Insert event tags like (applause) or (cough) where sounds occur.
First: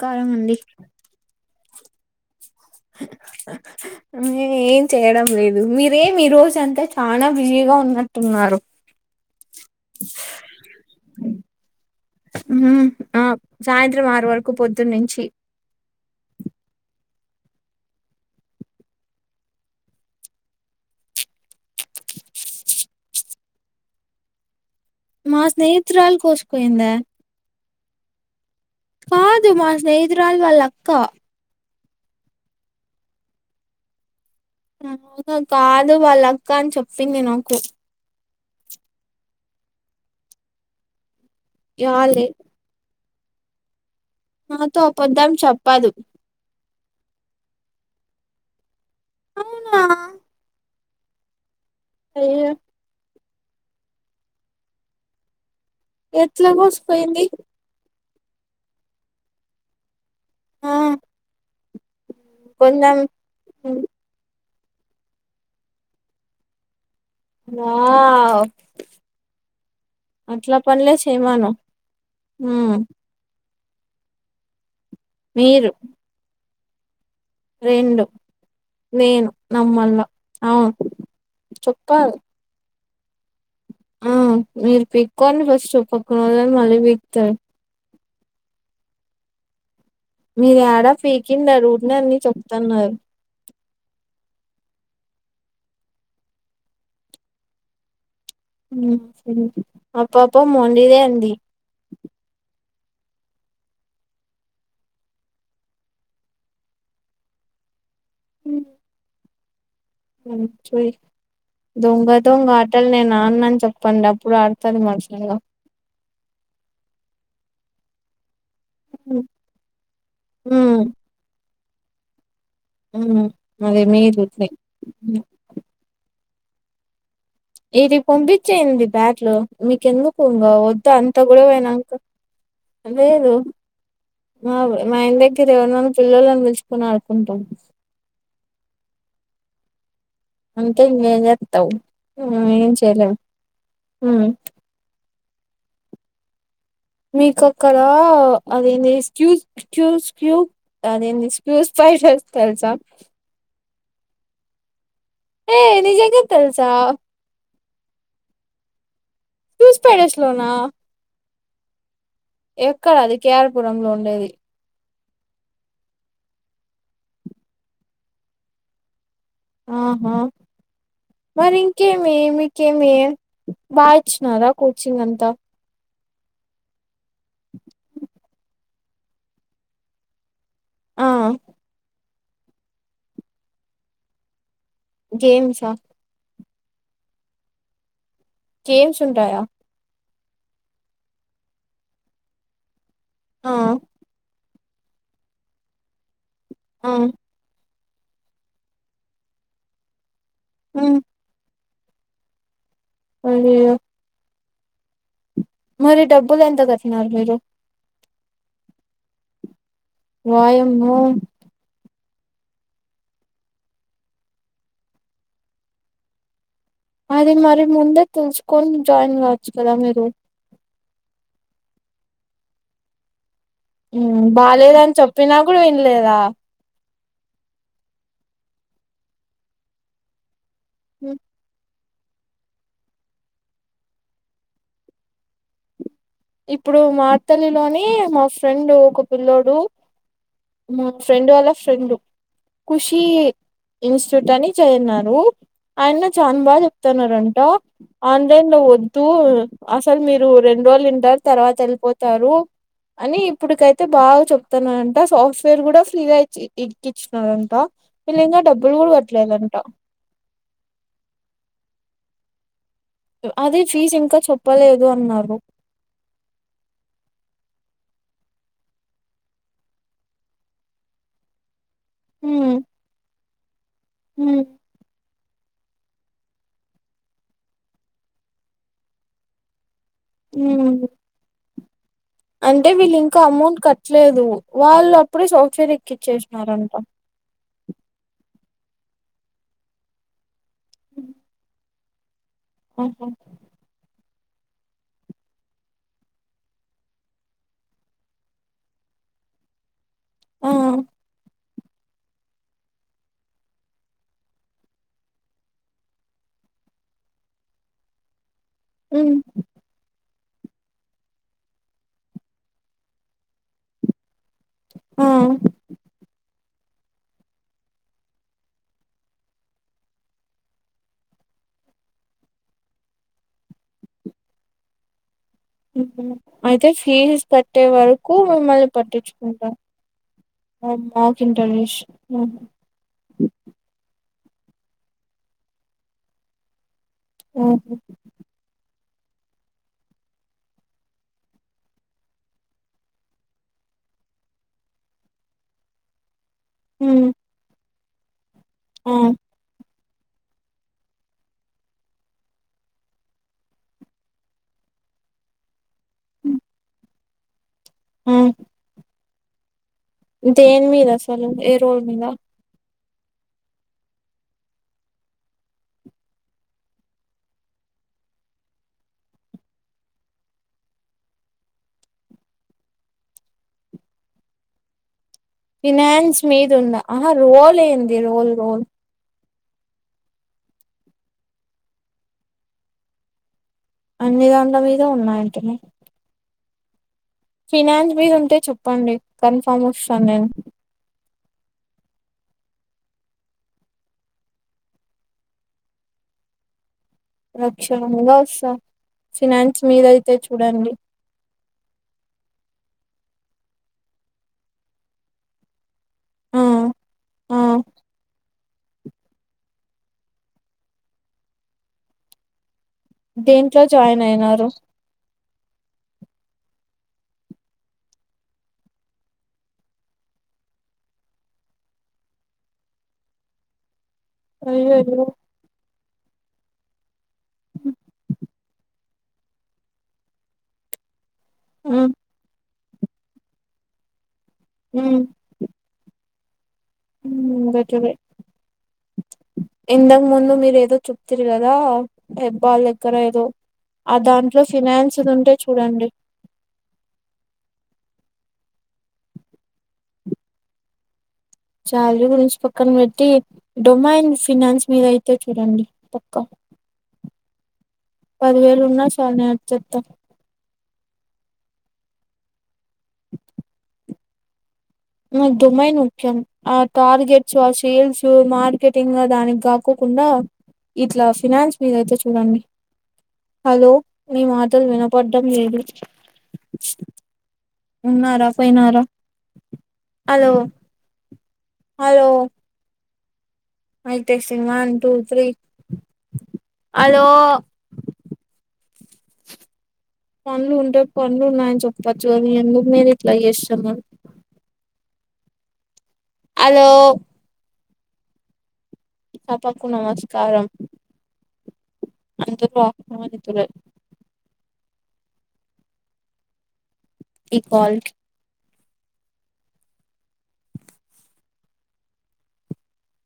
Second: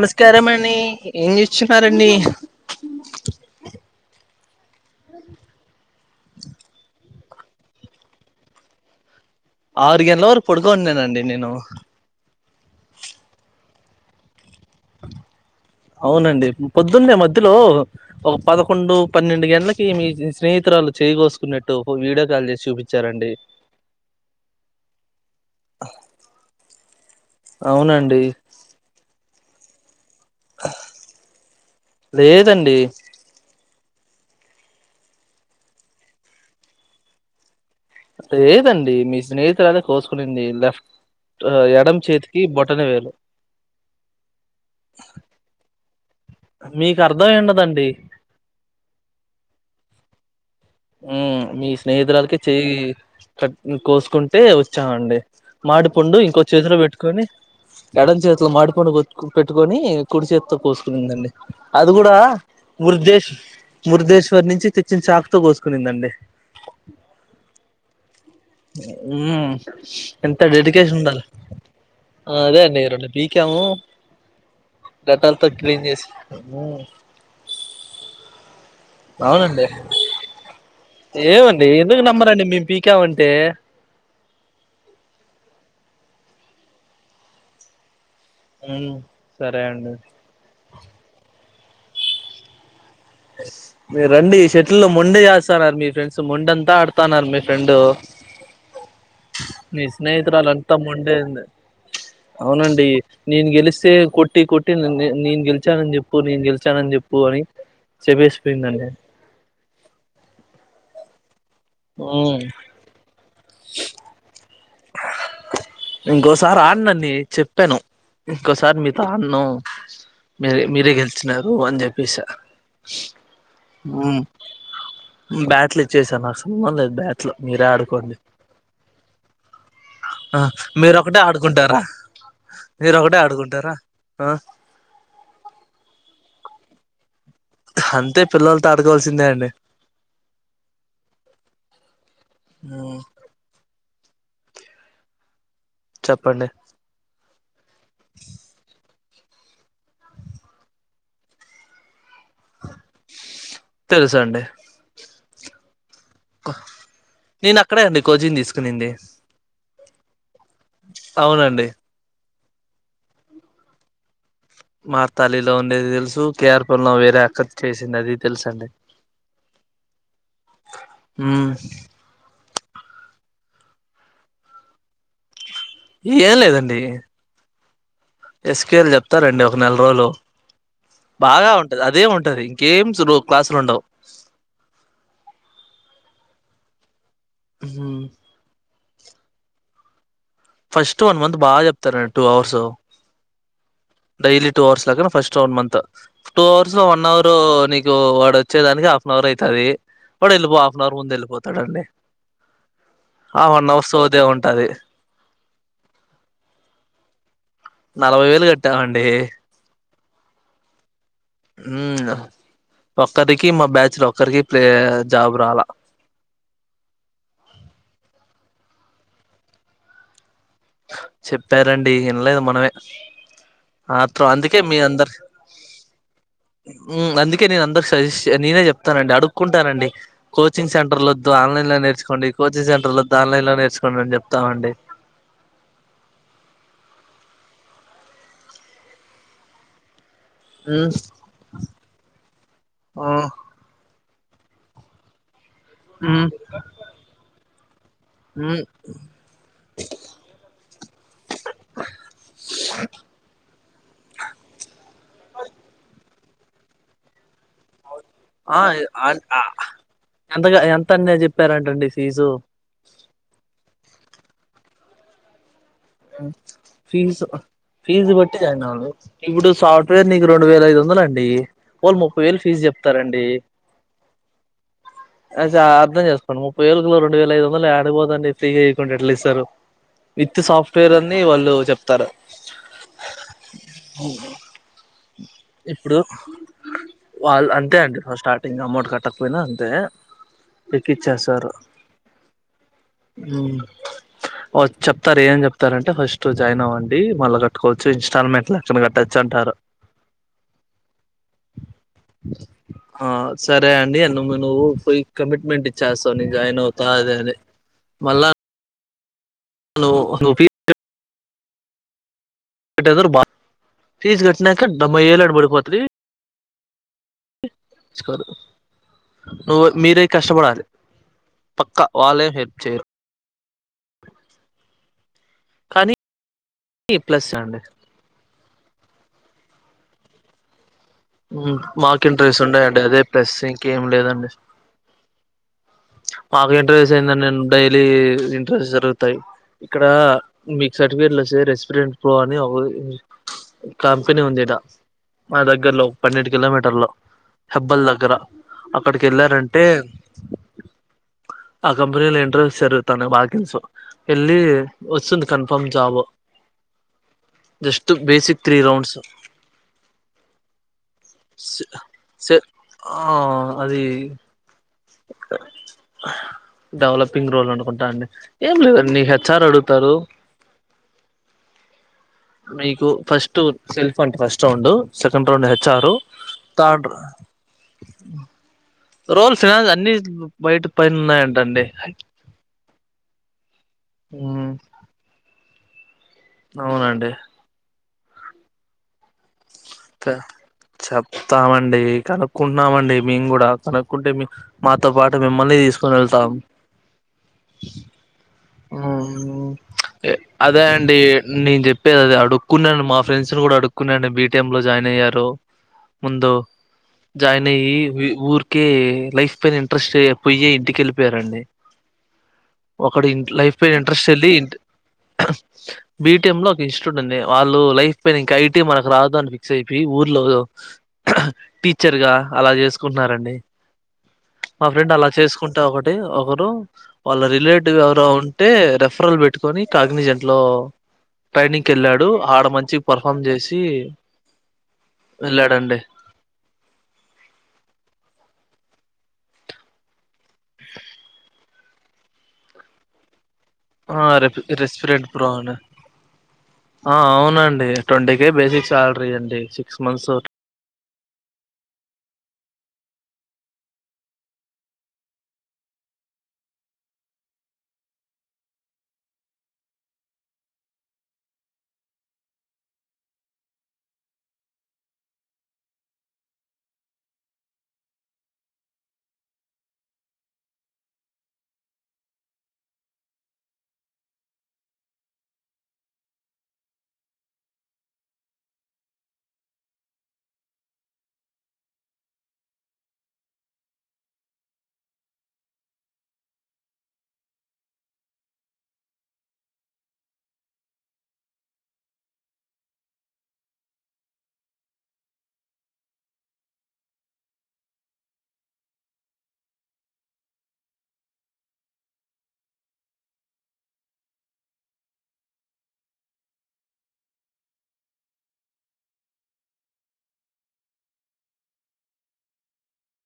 నమస్కారం అండి మండి ఏం చేస్తున్నారండి ఏం చేయడం లేదు మీరేం ఈ రోజు అంతా చానా బిజీగా ఉన్నట్టున్నారు. ఆరు గంటల వరకు పొడుకోన్నానండి నేను ఉ ఆ సాయంత్రం ఆరు వరకు పొద్దున్నుంచి అవునండి పొద్దున్నే మధ్యలో ఒక పదకొండు పన్నెండు గంటలకి మీ స్నేహితురాలు చేయికోసుకున్నట్టు వీడియో కాల్ చేసి చూపించారండి మా స్నేహితురాలు కోసుకునింద అవునండి కాదు మా స్నేహితు (unintelligible) రాల్ వాళ్ళక్క లేదండి అవునా కాదు వాళ్ళ అక్క అని చెప్పింది నాకు లేదండి మీ స్నేహితులదే కోసుకునిండి ఆ ఎడమ ఇయాలే చేతికి బొటన వేలు నాతో అబద్ధం చెప్పదు మీకు అర్ధం అయ్యి ఉండదండి అవునా ఉ మీ స్నేహితురాలకి అయ్యో చేయి కట్ కోసుకుంటే వచ్చామండి మాడి పండు ఇంకో ఎట్లా చేతిలో పెట్టుకొని కోసిపోయింది ఎడమ చేతిలో మాడి పండు పెట్టుకొని కుడి చేతితో ఆ కోసుకునిందండి అది కూడా కొందం మురుధేశ మురుధేశ్వరి నుంచి తెచ్చిన చాక్తో కోస్తుం కునిందండి వావ్ ఉమ్ ఎంత అట్లా పనులే డెడికేషన్ ఉండాలి చేయమను ఆ అదే ఉమ్ అండి రెండు పీకాము గదంతా మీరు క్లీన్ చేసి రెండు నేను అవునండి నమ్మల్ల అవును ఏమండి ఎందుకు చెప్పాలి నమ్మరండి మేము పీకామంటే ఆ మీరు పీక్కకోండి ఫస్ట్ పక్కన వాళ్ళని మళ్ళీ పీకుతాడు ఉ సరే అండి మీరు యాడా పీకిండరు ఊకె అన్ని చెప్తున్నారు మీరు రండి ఈ షటిలు మొండి చేస్తున్నారు మీ ఫ్రెండ్స్ మొండంతా ఆడుతున్నారు మీ ఫ్రెండ్ నీ ఆ పాప స్నేహితురాలు అంతా మొండిదే అండి మొండేంది అవునండి నేను గెలిస్తే కొట్టి కొట్టి నేను గెలిచానని చెప్పు నేను గెలిచానని చెప్పు అని చెపేసిపోయిందండి దొంగ మ్మ్ దొంగ ఆ ఆటలు నేను ఆడనని అని చెప్పండి అప్పుడు ఆడుతది మనుసలుగా ఇంకోసారి ఆడినండీ చెప్పాను ఇంకోసారి మీ తాన్న మీరే మ్మ్ మీరే గెలిచినారు అని చెప్పేసి ఉ మర మీరు బ్యాట్ల చేశాను నాకు సంబంధం బ్యాట్లు మీరే ఇది ఆడుకోండి పంపించేయింది బ్యాట్ లో మీకు ఎందుకు వద్దు ఆ ఇం వద్దు మీరు అంత ఒకటే ఆడుకుంటారా గొడవైనాక మీరు ఒకటే లేదు ఆడుకుంటారా ఆ మా మా మీరు ఎవరైనా పిల్లని పిలుచుొని ఆడుకుంటాం అంతే పిల్లల తో ఆడుకోవాల్సిందే అండి అంతే ఇంకేం చేస్తావ్ ఏం చేయలేం ఉ చెప్పండి మీక అక్కడ అదేంది ఎస్క్యూజ్ స్క్యూస్ క్యూ నేను స్క్యూస్ ఫైటర్స్ తెలుసా తెలుసండి హే నిజం గా తెల్సా నేను అక్కడే అండి కోచింగ్ తీసుకునింది ఫైవ్ డేస్ లోనా అవునండి ఎక్కడ అది కేర్పురం లో ఉండేది మా తాలిలో ఉండేది తెలుసు కేఆర్పు లో వేరే అక్కర్ చేసింది అది తెలుసండి ఆహా మ్మ్ మరి ఇంకే ఏమి మీక ఏమి బాగా ఇచ్చినారా కోచింగ్ అంతా ఇయ్య లేదండి స్కేలు చెప్తారండి ఒక నెల రోజులు ఆ బాగా ఉంటది అదే ఉంటది గేమ్స్ క్లాస్లు ఉండవు గేమ్సా హ గేమ్స్ ఉంటాయ్ ఫస్ట్ వన్ మంత్ బాగా చెప్తారండి టూ అవర్స్ ఆ డైలీ టూ అవర్స్ లాగా first one month two hours లో ఆ వన్ అవర్ ఇ వాడు వచ్చే దానికి హాఫ్ అన్ అవర్ అవుతది వాడు వెళ్ళిపో హాఫ్ అన్ అవర్ ముందు వెళ్ళిపోతాడండి ఆ వన్ అయ్యయ్యో అవర్ సోదే ఉంటది మరి డబ్బులు ఎంత కట్టినారు మీరు నలభై వేలు కట్టామండి వాయమ్మో ఉ ఒక్కరికి మా బ్యాచ్ లో ఒక్కరికి ప్లే జాబ్ రాలా అది మరి ముందే తెలుసుకొని జాయిన్ అవచ్చు కదా మీరు చెప్పారండి వినలేదు మనమే ఆత్రం అందుకే బాలేదని చెప్పినా కూడా వినలేదా ఉమ్ అందుకే నేను అందరి సజెస్ నేనే చెప్తానండి అడుక్కుంటానండి కోచింగ్ సెంటర్ల ఉమ్, వద్దు ఆన్లైన్ లో నేర్చుకోండి కోచింగ్ సెంటర్ల వద్దు ఆన్లైన్ లో నేర్చుకోండి అని చెప్తామండి ఇప్పుడు మార్తల్లి లోని మా ఫ్రెండ్ ఒక పిల్లోడు మా మ్మ్ ఫ్రెండ్ వాళ్ళ ఫ్రెండు ఖుషి ఆ ఇన్స్టిట్యూట్ అని చేయన్నారు ఆయన చా మ్మ్ బాగా చెప్తున్నారుంట ఆన్లైన్ లో మ్మ్ వద్దు అసలు మీరు రెండు రోజులు వింటారు తర్వాత వెళ్ళిపోతారు. అని ఇప్పుడికైతే బాగా చెప్తాన్నా టా సాఫ్ట్వేర్ కూడా ఫ్రీ గా ఇ ఇకి ఇచ్చినారంట ఈ లింక ఆ డబ్బులు కూడా అన్ ఆ కట్టలేదుంట ఎంతగా ఎంత అన్న చెప్పారంటండి ఫీజు అదే ఫీజు ఇంకా చెప్పలేదు అన్నారు. ఫీస్ ఫీజు బట్టి జాయిన్ అవ్వాలి ఇప్పుడు సాఫ్ట్వేర్ నీకు రెండు వేల ఐదు వందల అండి పోని ముప్పై వేలు హ్మ్ ఫీజు చెప్తారండి హ్మ్ అ అర్థం చేసుకోండి ముప్పై వేలకులో రెండు వేల ఐదు వందలు ఎడికిపోతుదండి ఫ్రీ గా ఇయ్యకుండా ఎట్లా ఇస్తారు. విత్ హ్మ్ సాఫ్ట్వేర్ అని వాళ్ళు చెప్తారు అంటే వీళ్ళు ఇంకా అమౌంట్ కట్టలేదు వాళ్ళు అప్పుడే సాఫ్ట్వేర్ ఇప్పుడు ఎక్కించేసినారంట వాళ్ళు అంతే అండి స్టార్టింగ్ అమౌంట్ కట్టకపోయినా అంతే ఎక్కిచ్చేస్తారు ఆహా! చెప్తారు ఏం చెప్తారంటే ఫస్ట్ జాయిన్ అవ్వండి మళ్ళా కట్టువచ్చు ఇన్స్టాల్మెంట్ లెక్కన కట్టచ్చు అంటారు ఆ ఆ సరే అండి నువ్వు పోయి కమిట్మెంట్ ఇచ్చేస్తావు నీ జాయిన్ అవుతా అది అని మళ్ ఊ లో రూపీ డెసరు బా ఫీస్ కట్నాక డెబ్బై ఆ! ఏలు ఆడ బడిపోతది సుకోదు నువ్వు మీరే కష్టపడాలి పక్కా వాళ్ళేం హెల్ప్ చేయరు కానీ ఊహూ అయితే ఫీస్ ప్లస్ అండి కట్టేవాడు క్కూ మిమ్మల్ని పట్టించుకుంటాం అ మాక్ ఊ ఇంటర్వ్యూస్ మాకు హ్మ్. ఇంట్రెస్ ఉండయండి అదే ప్రస్ ఇంకేం లేదండి మాకు ఇంటర్వ్యూస్ అయిందండి నేను ఓహో! డైలీ ఇన్ ట్రి జరుగుతాయి ఇక్కడ మీకు సర్టిఫికెట్లు వస్తే రెస్పిరెంట్ ప్రో అని కంపెనీ ఉంది ఈడ మా దగ్గరలో పన్నెంటికి కిలోమీటర్ లో హ్మ్. హెబ్బల్ దగ్గర ఆ! అక్కడికెళ్ళారంటే ఆ కంపెనీలో ఇంటర్వూస్ జరుగుతున్నాయి వాకిన్సు ఎళ్ళి వస్తుంది కన్ఫార్మ్ జాబ్ జస్ట్ ఆ! బేసిక్ త్రీ రౌండ్స్ దేని మీద అసలు ఏ రోల్ మీద స ఆ అది డెవలపింగ్ రోల్ అనుకుంటా అండి ఏం లేదే నీ హెచ్ ఆర్ అడుగుతారు మీకు ఫస్ట్ సెల్ఫ్ అంట ఫస్ట్ రౌండు సెండ్ రౌండ్ హె ఫినాన్స్ మీద ఉండా ఆహా రోల్ ఏంది రోల్ రోల్ రోల్ ఫినాన్స్ అన్నీ బయట పైన ఉన్నాయంట అండి అన్నీ ఉమ్, దాన్ల మీద ఉన్నాయంటనా అవునండి ఫినాన్స్ మీద ఉంటే చొప్పండి కన్ఫర్మ్ వస్తాను క- నేను చెప్తామండి కనుక్కుంటున్నామండి మేం కూడా కనుక్కుంటే మీ మాతో పాటు మిమ్మల్నీ తీసుకోని వెళ్తాం లక్షణంగా వస్తా ఫినాన్స్ మీద అయితే అదే చూడండి అండి నేను చెప్పేది అదే అడుక్కున్నాను మా ఫ్రెండ్స్ ని కూడా అడుక్కున్నాను బీ టి ఎం లో జాయిన్ అయ్యారు ముందు ఆ ఆ జాయిన్ అయ్యి ఊర్కే లైఫ్ పైన ఇంట్రెస్ట్ చే పోయ్యే ఇంటికెళ్ళిపోయారండి ఒకడు ఇంట్ల లైఫ్ దేంట్లో పైన జాయిన్ ఇంట్రెస్ట్ ఎళ్ళి ఇం అయినారు (unintelligible) బి టి ఎం లో ఒక ఇన్స్టిట్యూట్ ఉంది వాళ్ళు లైఫ్ పైన ఇంకా ఐ టీ మనకు రాదు అని ఫిక్స్ అయిపోయి ఊర్లో టీచర్ గా అలా చేసుకుంటున్నారండి మా ఫ్రెండ్ అయ్యయ్యో అలా చేసుకుంటే ఒకటి ఒకరు వాళ్ళ రిలేటివ్ ఎవరో టే రెఫరల్ పెట్టుకొని కాగ్నిజెంట్ లో ట్రైనింగ్ ఉమ్ కెళ్ళాడు ఆడ మంచి పర్ఫార్మ్ చేసి ఊ వెళ్ళాడండి ఊ బట్ ఇది ఇంతకు ముందు మీరు ఏదో చెప్తిరి కదా హబ్బాళ్ళ్ దగ్గర ఏదో ఆ రె దాంట్లో ఫినాన్స్ రెస్పిరెంట్ ది ప్రో ఉంటే అని చూడండి ఆ అవునండి టొంటీ కే బేసిక్ సాలరీ అండి సిక్స్ మంత్స్ శాలరీ గురించి పక్కన పెట్టి డొమాన్ ఫినాన్స్ మీద అయితే చూడండి పక్కా పదివేలు ఉన్నా చాలు నే వచ్చేత్త నా డొంమైన్ ముఖ్యం ఆ టార్గెట్స్ ఆ సేల్స్ మార్కెటింగ్ దానికి కాకొకుండా ఇట్లా ఫినాన్స్ మీద అయితే చూడండి హలో మీ మాటలు వినపడ్డం లేదు ఉన్నారా పోయినార hello hello mic testing one two three అలో పన్లు ఉంటే పన్లు ఉన్నాయని చెప్పచ్చుగ ఎందుకు నేను ఇట్లా చేస్తున్న అలో సభకు నమస్కారం అందరూ ఆహ్వానితులే ఈ కాల్కి